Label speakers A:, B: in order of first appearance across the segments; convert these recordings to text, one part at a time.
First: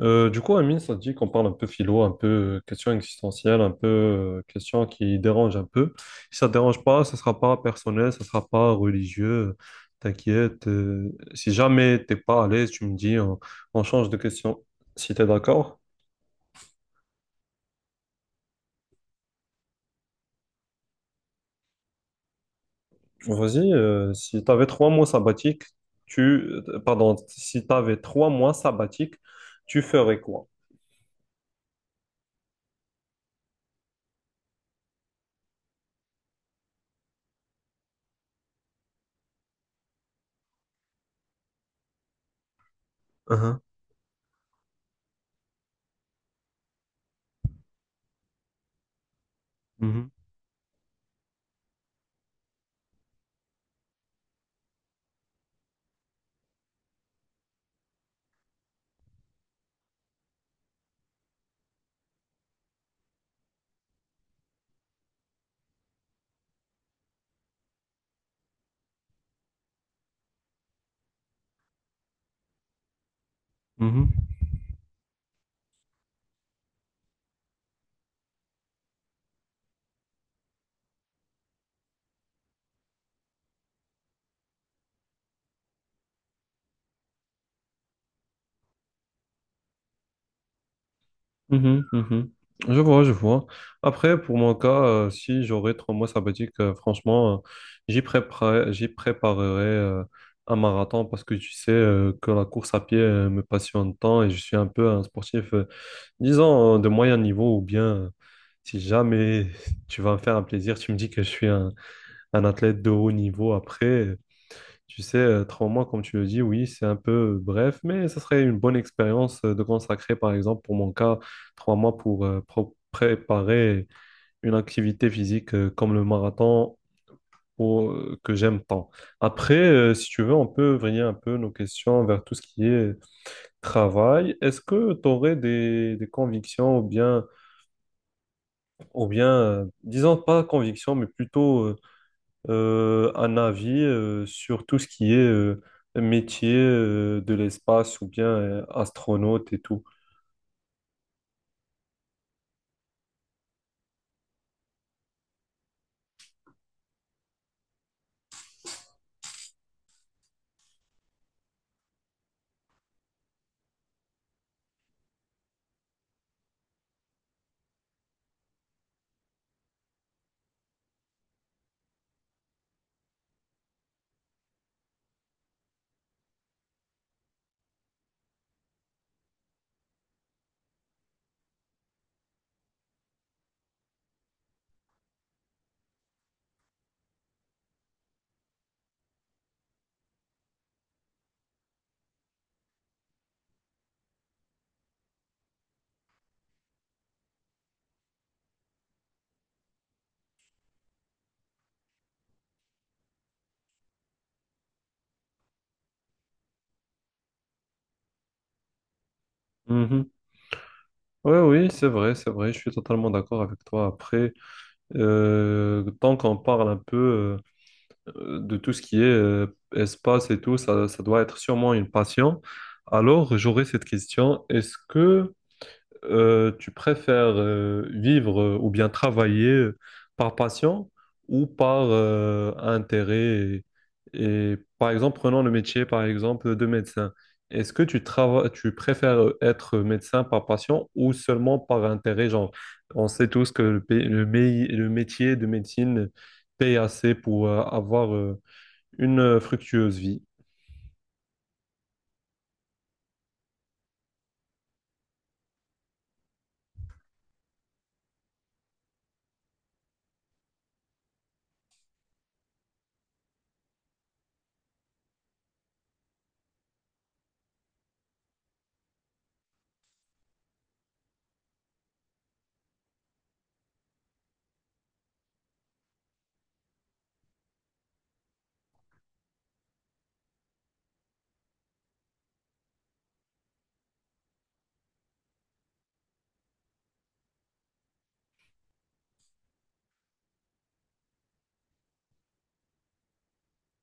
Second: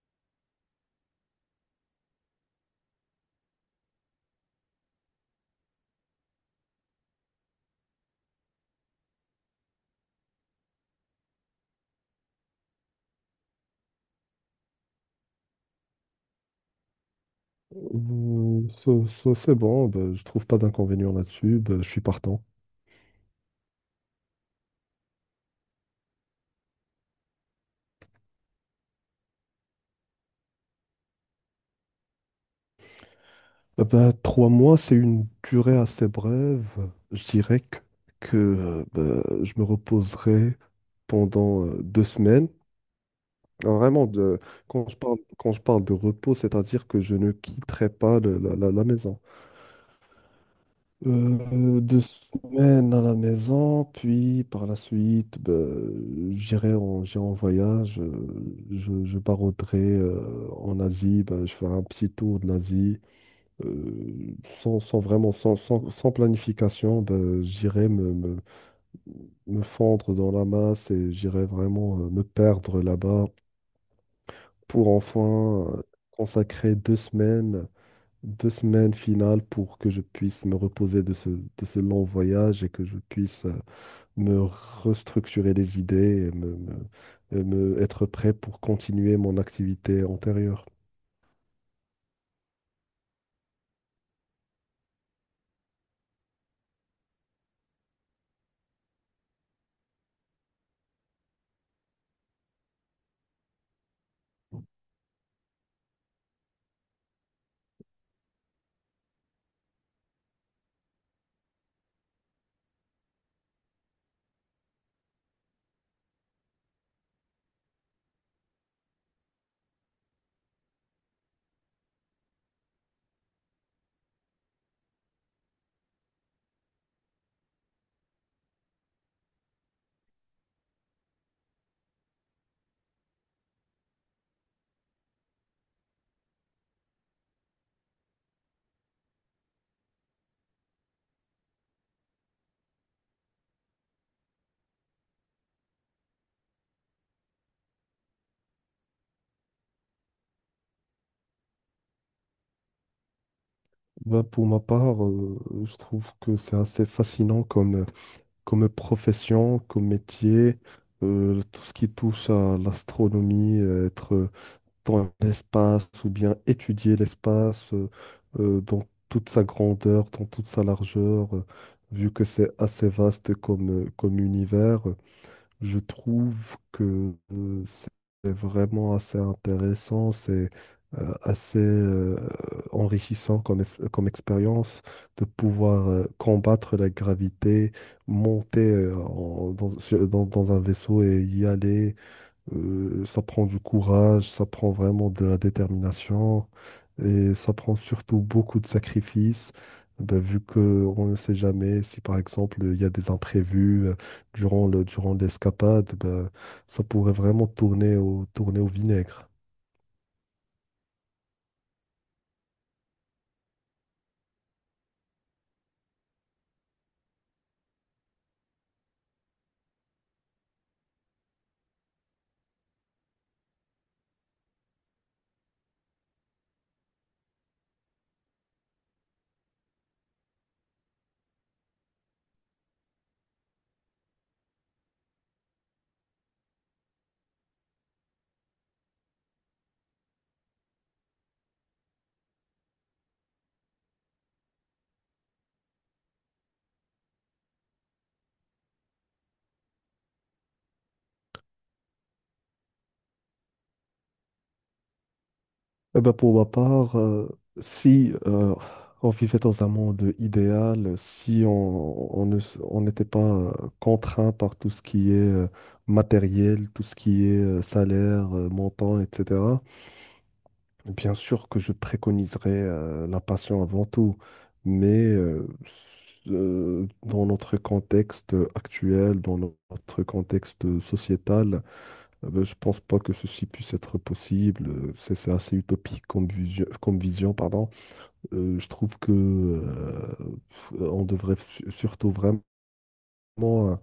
A: Amine, ça te dit qu'on parle un peu philo, un peu question existentielle, un peu question qui dérange un peu. Si ça te dérange pas, ça sera pas personnel, ça sera pas religieux. T'inquiète. Si jamais t'es pas à l'aise, tu me dis, on change de question. Si t'es d'accord,
B: Ouh, ça, c'est bon, ben, je trouve pas d'inconvénient là-dessus, ben, je suis partant.
A: vas-y. Si t'avais 3 mois sabbatiques, si t'avais trois mois sabbatiques, tu ferais quoi?
B: Ben, 3 mois, c'est une durée assez brève. Je dirais que, ben, je me reposerai pendant 2 semaines.
A: Uhum.
B: Alors, vraiment, quand je parle de repos, c'est-à-dire que je ne quitterai pas la maison.
A: Mhm,
B: Deux semaines à la maison, puis par la suite, ben, j'irai en voyage. Je barouderai en Asie, ben, je ferai un petit tour de l'Asie. Euh, sans, sans vraiment, sans, sans, sans planification, ben, j'irai me fondre dans la masse et j'irai vraiment me perdre là-bas
A: mhm.
B: pour enfin consacrer deux semaines finales pour que je puisse me reposer de ce long voyage et que je puisse me restructurer les idées et me être prêt pour continuer mon activité antérieure.
A: Mhm, mhm. Je vois, je vois. Après, pour mon cas, si j'aurais 3 mois sabbatiques, franchement, j'y préparerai un marathon parce que tu sais que la course à pied me passionne tant et je suis un peu un sportif, disons, de moyen niveau ou bien, si jamais tu vas me faire un plaisir, tu me dis que je suis un athlète de haut niveau. Après, tu sais, 3 mois, comme tu le dis, oui, c'est un peu bref, mais ça serait une bonne expérience de consacrer, par exemple, pour mon cas, 3 mois pour préparer une activité physique comme le marathon ou, que j'aime tant. Après, si tu veux, on peut vriller un peu nos questions vers tout ce qui est travail. Est-ce que tu aurais des convictions ou bien, disons pas convictions, mais plutôt un avis sur tout ce qui est métier de l'espace ou bien astronaute et tout.
B: Ben, pour ma part, je trouve que c'est assez fascinant comme profession, comme métier, tout ce qui touche à l'astronomie, être dans l'espace ou bien étudier l'espace dans toute sa grandeur, dans toute sa largeur, vu que c'est assez vaste comme univers, je trouve que euh, c'est vraiment assez intéressant, c'est assez enrichissant comme expérience de pouvoir combattre la gravité, monter en- dans, sur- dans dans un vaisseau et y aller. Ça prend du courage, ça prend vraiment de la détermination et ça prend surtout beaucoup de sacrifices. Ben, vu qu'on ne sait jamais si par exemple il y a des imprévus durant l'escapade, ben, ça pourrait vraiment tourner au vinaigre.
A: Mhm. Oui, oui, c'est vrai, je suis totalement d'accord avec toi. Après, tant qu'on parle un peu de tout ce qui est espace et tout, ça doit être sûrement une passion. Alors, j'aurais cette question, est-ce que tu préfères vivre ou bien travailler par passion ou par intérêt et, par exemple, prenons le métier par exemple de médecin. Est-ce que tu trava- Tu préfères être médecin par passion ou seulement par intérêt? Genre, on sait tous que le, pays- le, mei- le métier de médecine paye assez pour avoir une fructueuse vie.
B: Eh ben, pour ma part, si on vivait dans un monde idéal, si on, on ne, s- on n'était pas contraint par tout ce qui est matériel, tout ce qui est salaire, montant, etc., bien sûr que je préconiserais la passion avant tout. Mais dans notre contexte actuel, dans notre contexte sociétal, ben, je pense pas que ceci puisse être possible. C'est assez utopique comme vision, pardon. Je trouve que on devrait surtout vraiment euh,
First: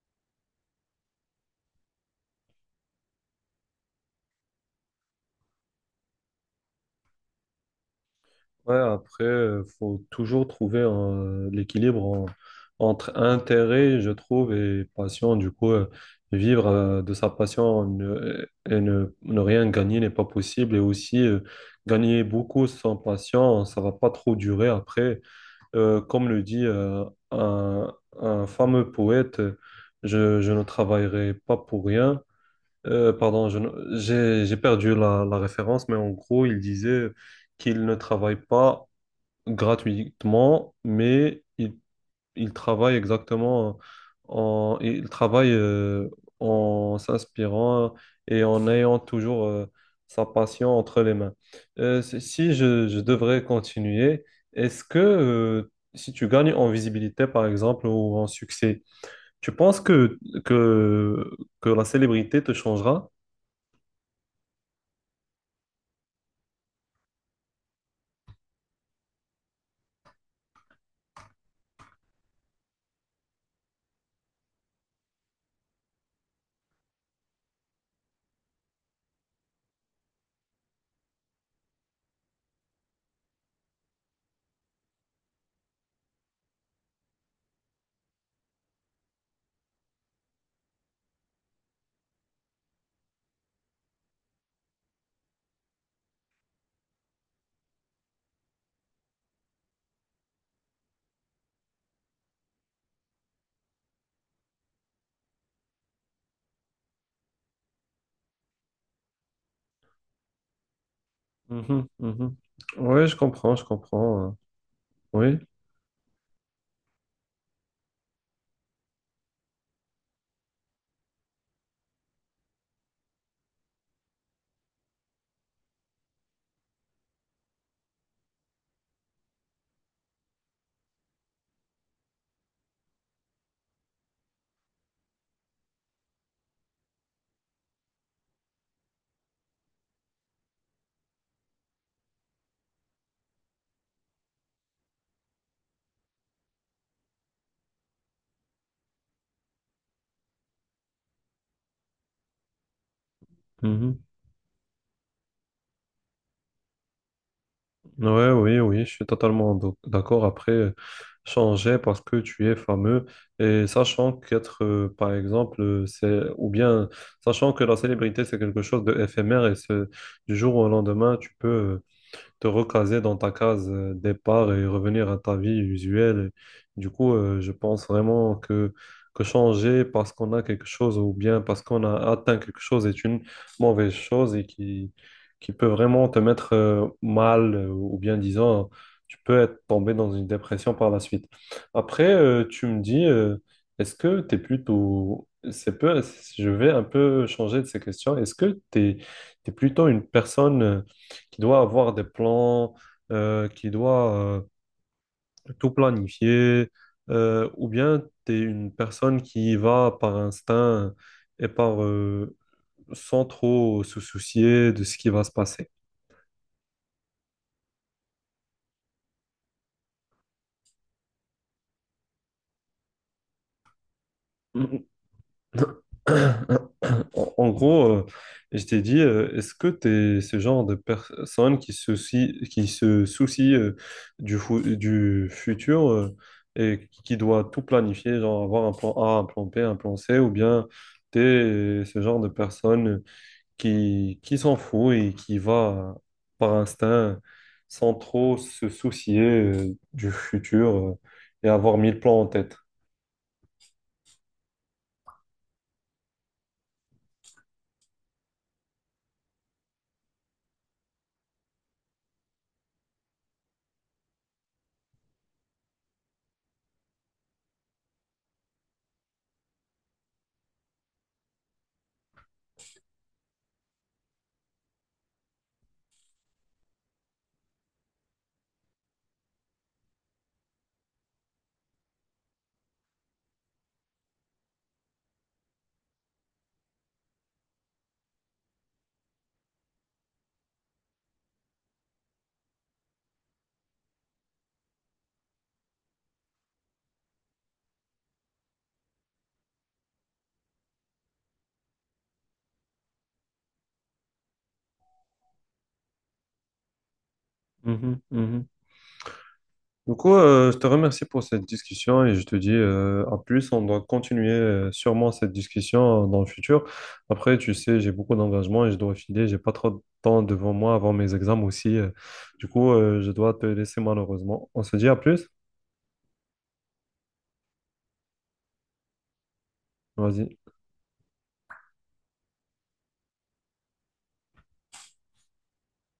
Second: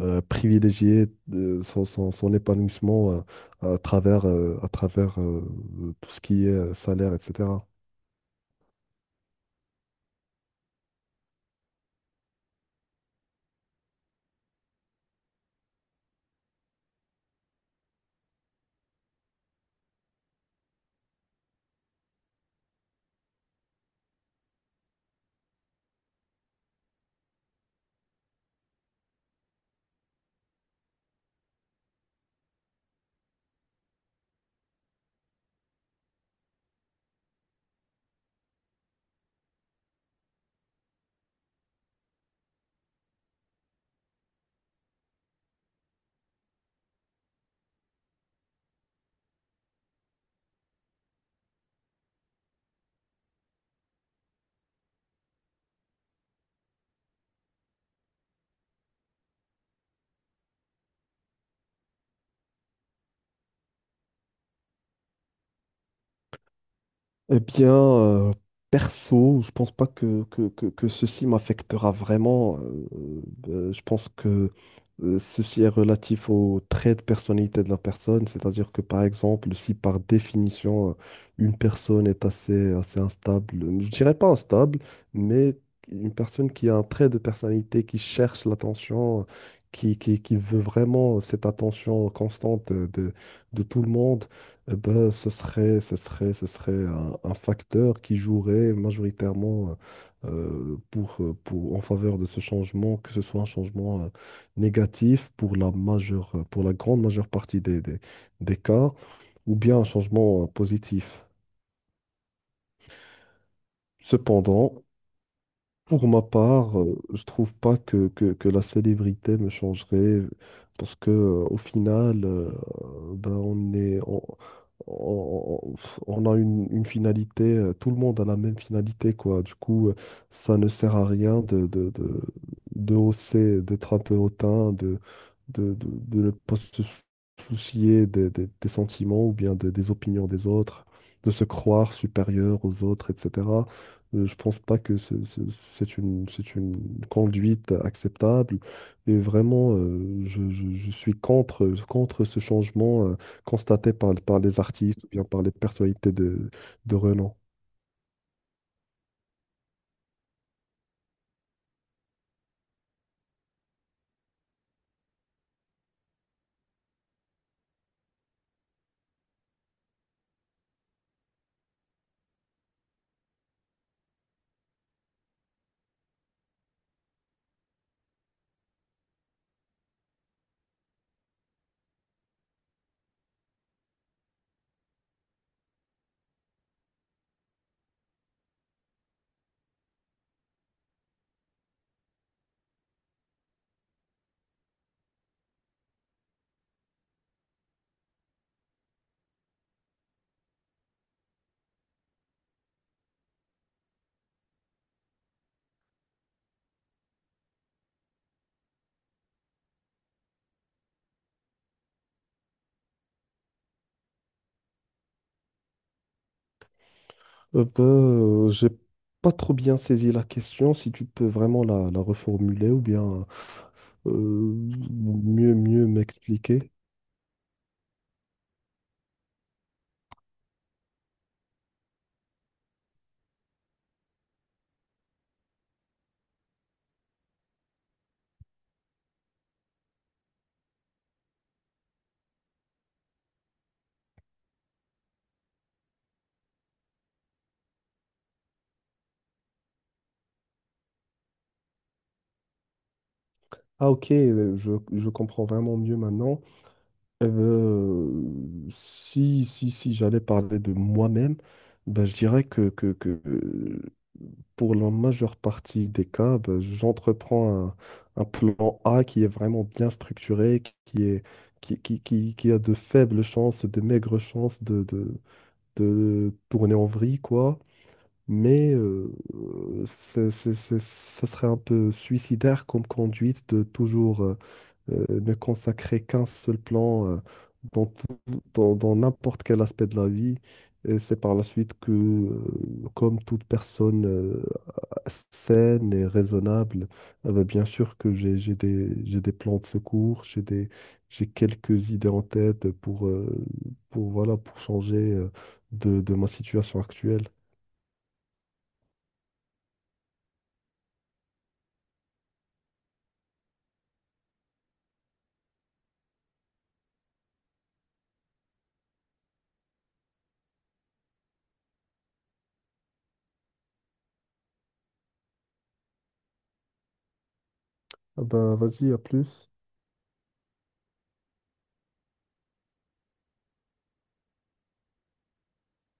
B: privilégier son épanouissement à travers tout ce qui est salaire, etc.
A: Ouais, après, faut toujours trouver l'équilibre entre intérêt, je trouve, et passion. Du coup, vivre de sa passion ne rien gagner n'est pas possible. Et aussi, gagner beaucoup sans passion, ça va pas trop durer. Après, comme le dit un, un fameux poète, je ne travaillerai pas pour rien. Je ne- j'ai perdu la, la référence, mais en gros, il disait qu'il ne travaille pas gratuitement, mais il travaille exactement il travaille en s'inspirant et en ayant toujours sa passion entre les mains. Si je, je devrais continuer, est-ce que si tu gagnes en visibilité, par exemple, ou en succès, tu penses que, que la célébrité te changera?
B: Eh bien, perso, je pense pas que ceci m'affectera vraiment. Je pense que ceci est relatif au trait de personnalité de la personne. C'est-à-dire que, par exemple, si par définition, une personne est assez instable, je dirais pas instable, mais une personne qui a un trait de personnalité, qui cherche l'attention, qui veut vraiment cette attention constante de tout le monde. Eh ben, ce serait un facteur qui jouerait majoritairement pour, en faveur de ce changement, que ce soit un changement négatif pour la majeure, pour la grande majeure partie des cas, ou bien un changement positif.
A: Mhm, mhm. Oui, je comprends, je comprends.
B: Cependant,
A: Oui.
B: pour ma part, je trouve pas que la célébrité me changerait parce que au final, ben on est, on- on- on a une finalité, tout le monde a la même finalité quoi. Du coup, ça ne sert à rien de hausser, d'être un peu hautain, de ne pas se soucier des sentiments ou bien des opinions des autres, de se croire supérieur aux autres, etc. Je pense pas que c'est une conduite acceptable. Et vraiment, je suis contre ce changement constaté par les artistes ou bien par les personnalités de renom.
A: Ouais, oui, oui, je suis totalement d'accord. Après, changer parce que tu es fameux et sachant qu'être, par exemple, c'est ou bien sachant que la célébrité c'est quelque chose d'éphémère et c'est du jour au lendemain, tu peux te recaser dans ta case départ et revenir à ta vie usuelle. Et du coup, je pense vraiment que changer parce qu'on a quelque chose ou bien parce qu'on a atteint quelque chose est une mauvaise chose et qui peut vraiment te mettre mal ou bien disant, tu peux être tombé dans une dépression par la suite. Après, tu me dis, est-ce que tu es plutôt... C'est peu, je vais un peu changer de ces questions. Est-ce que tu es plutôt une personne... qui doit avoir des plans, qui doit euh, tout planifier, ou bien tu es une personne qui va par instinct et par sans trop se soucier de ce qui va se passer.
B: Bah, j'ai pas trop bien saisi la question. Si tu peux vraiment la reformuler ou bien euh, mieux m'expliquer.
A: En, en gros, je t'ai dit, est-ce que tu es ce genre de personne qui se soucie du futur et qui doit tout planifier, genre avoir un plan A, un plan B, un plan C, ou bien tu es ce genre de personne qui s'en fout et qui va par instinct sans trop se soucier du futur et avoir mille plans en tête?
B: Ah ok, je comprends vraiment mieux maintenant. Eh ben, si j'allais parler de moi-même, ben, je dirais que, pour la majeure partie des cas, ben, j'entreprends un plan A qui est vraiment bien structuré, qui est, qui a de faibles chances, de maigres chances de tourner en vrille, quoi. Mais ça serait un peu suicidaire comme conduite de toujours, ne consacrer qu'un seul plan dans dans n'importe quel aspect de la vie. Et c'est par la suite que, comme toute personne saine et raisonnable, bah, bien sûr que j'ai des plans de secours, j'ai quelques idées en tête pour, voilà, pour changer de ma situation actuelle.
A: Mhm, mhm. Du coup, je te remercie pour cette discussion et je te dis à plus. On doit continuer sûrement cette discussion dans le futur. Après, tu sais, j'ai beaucoup d'engagement et je dois filer. J'ai pas trop de temps devant moi avant mes examens aussi. Du coup, je dois te laisser malheureusement. On se dit à plus.
B: Ah bah, vas-y, à plus.
A: Vas-y.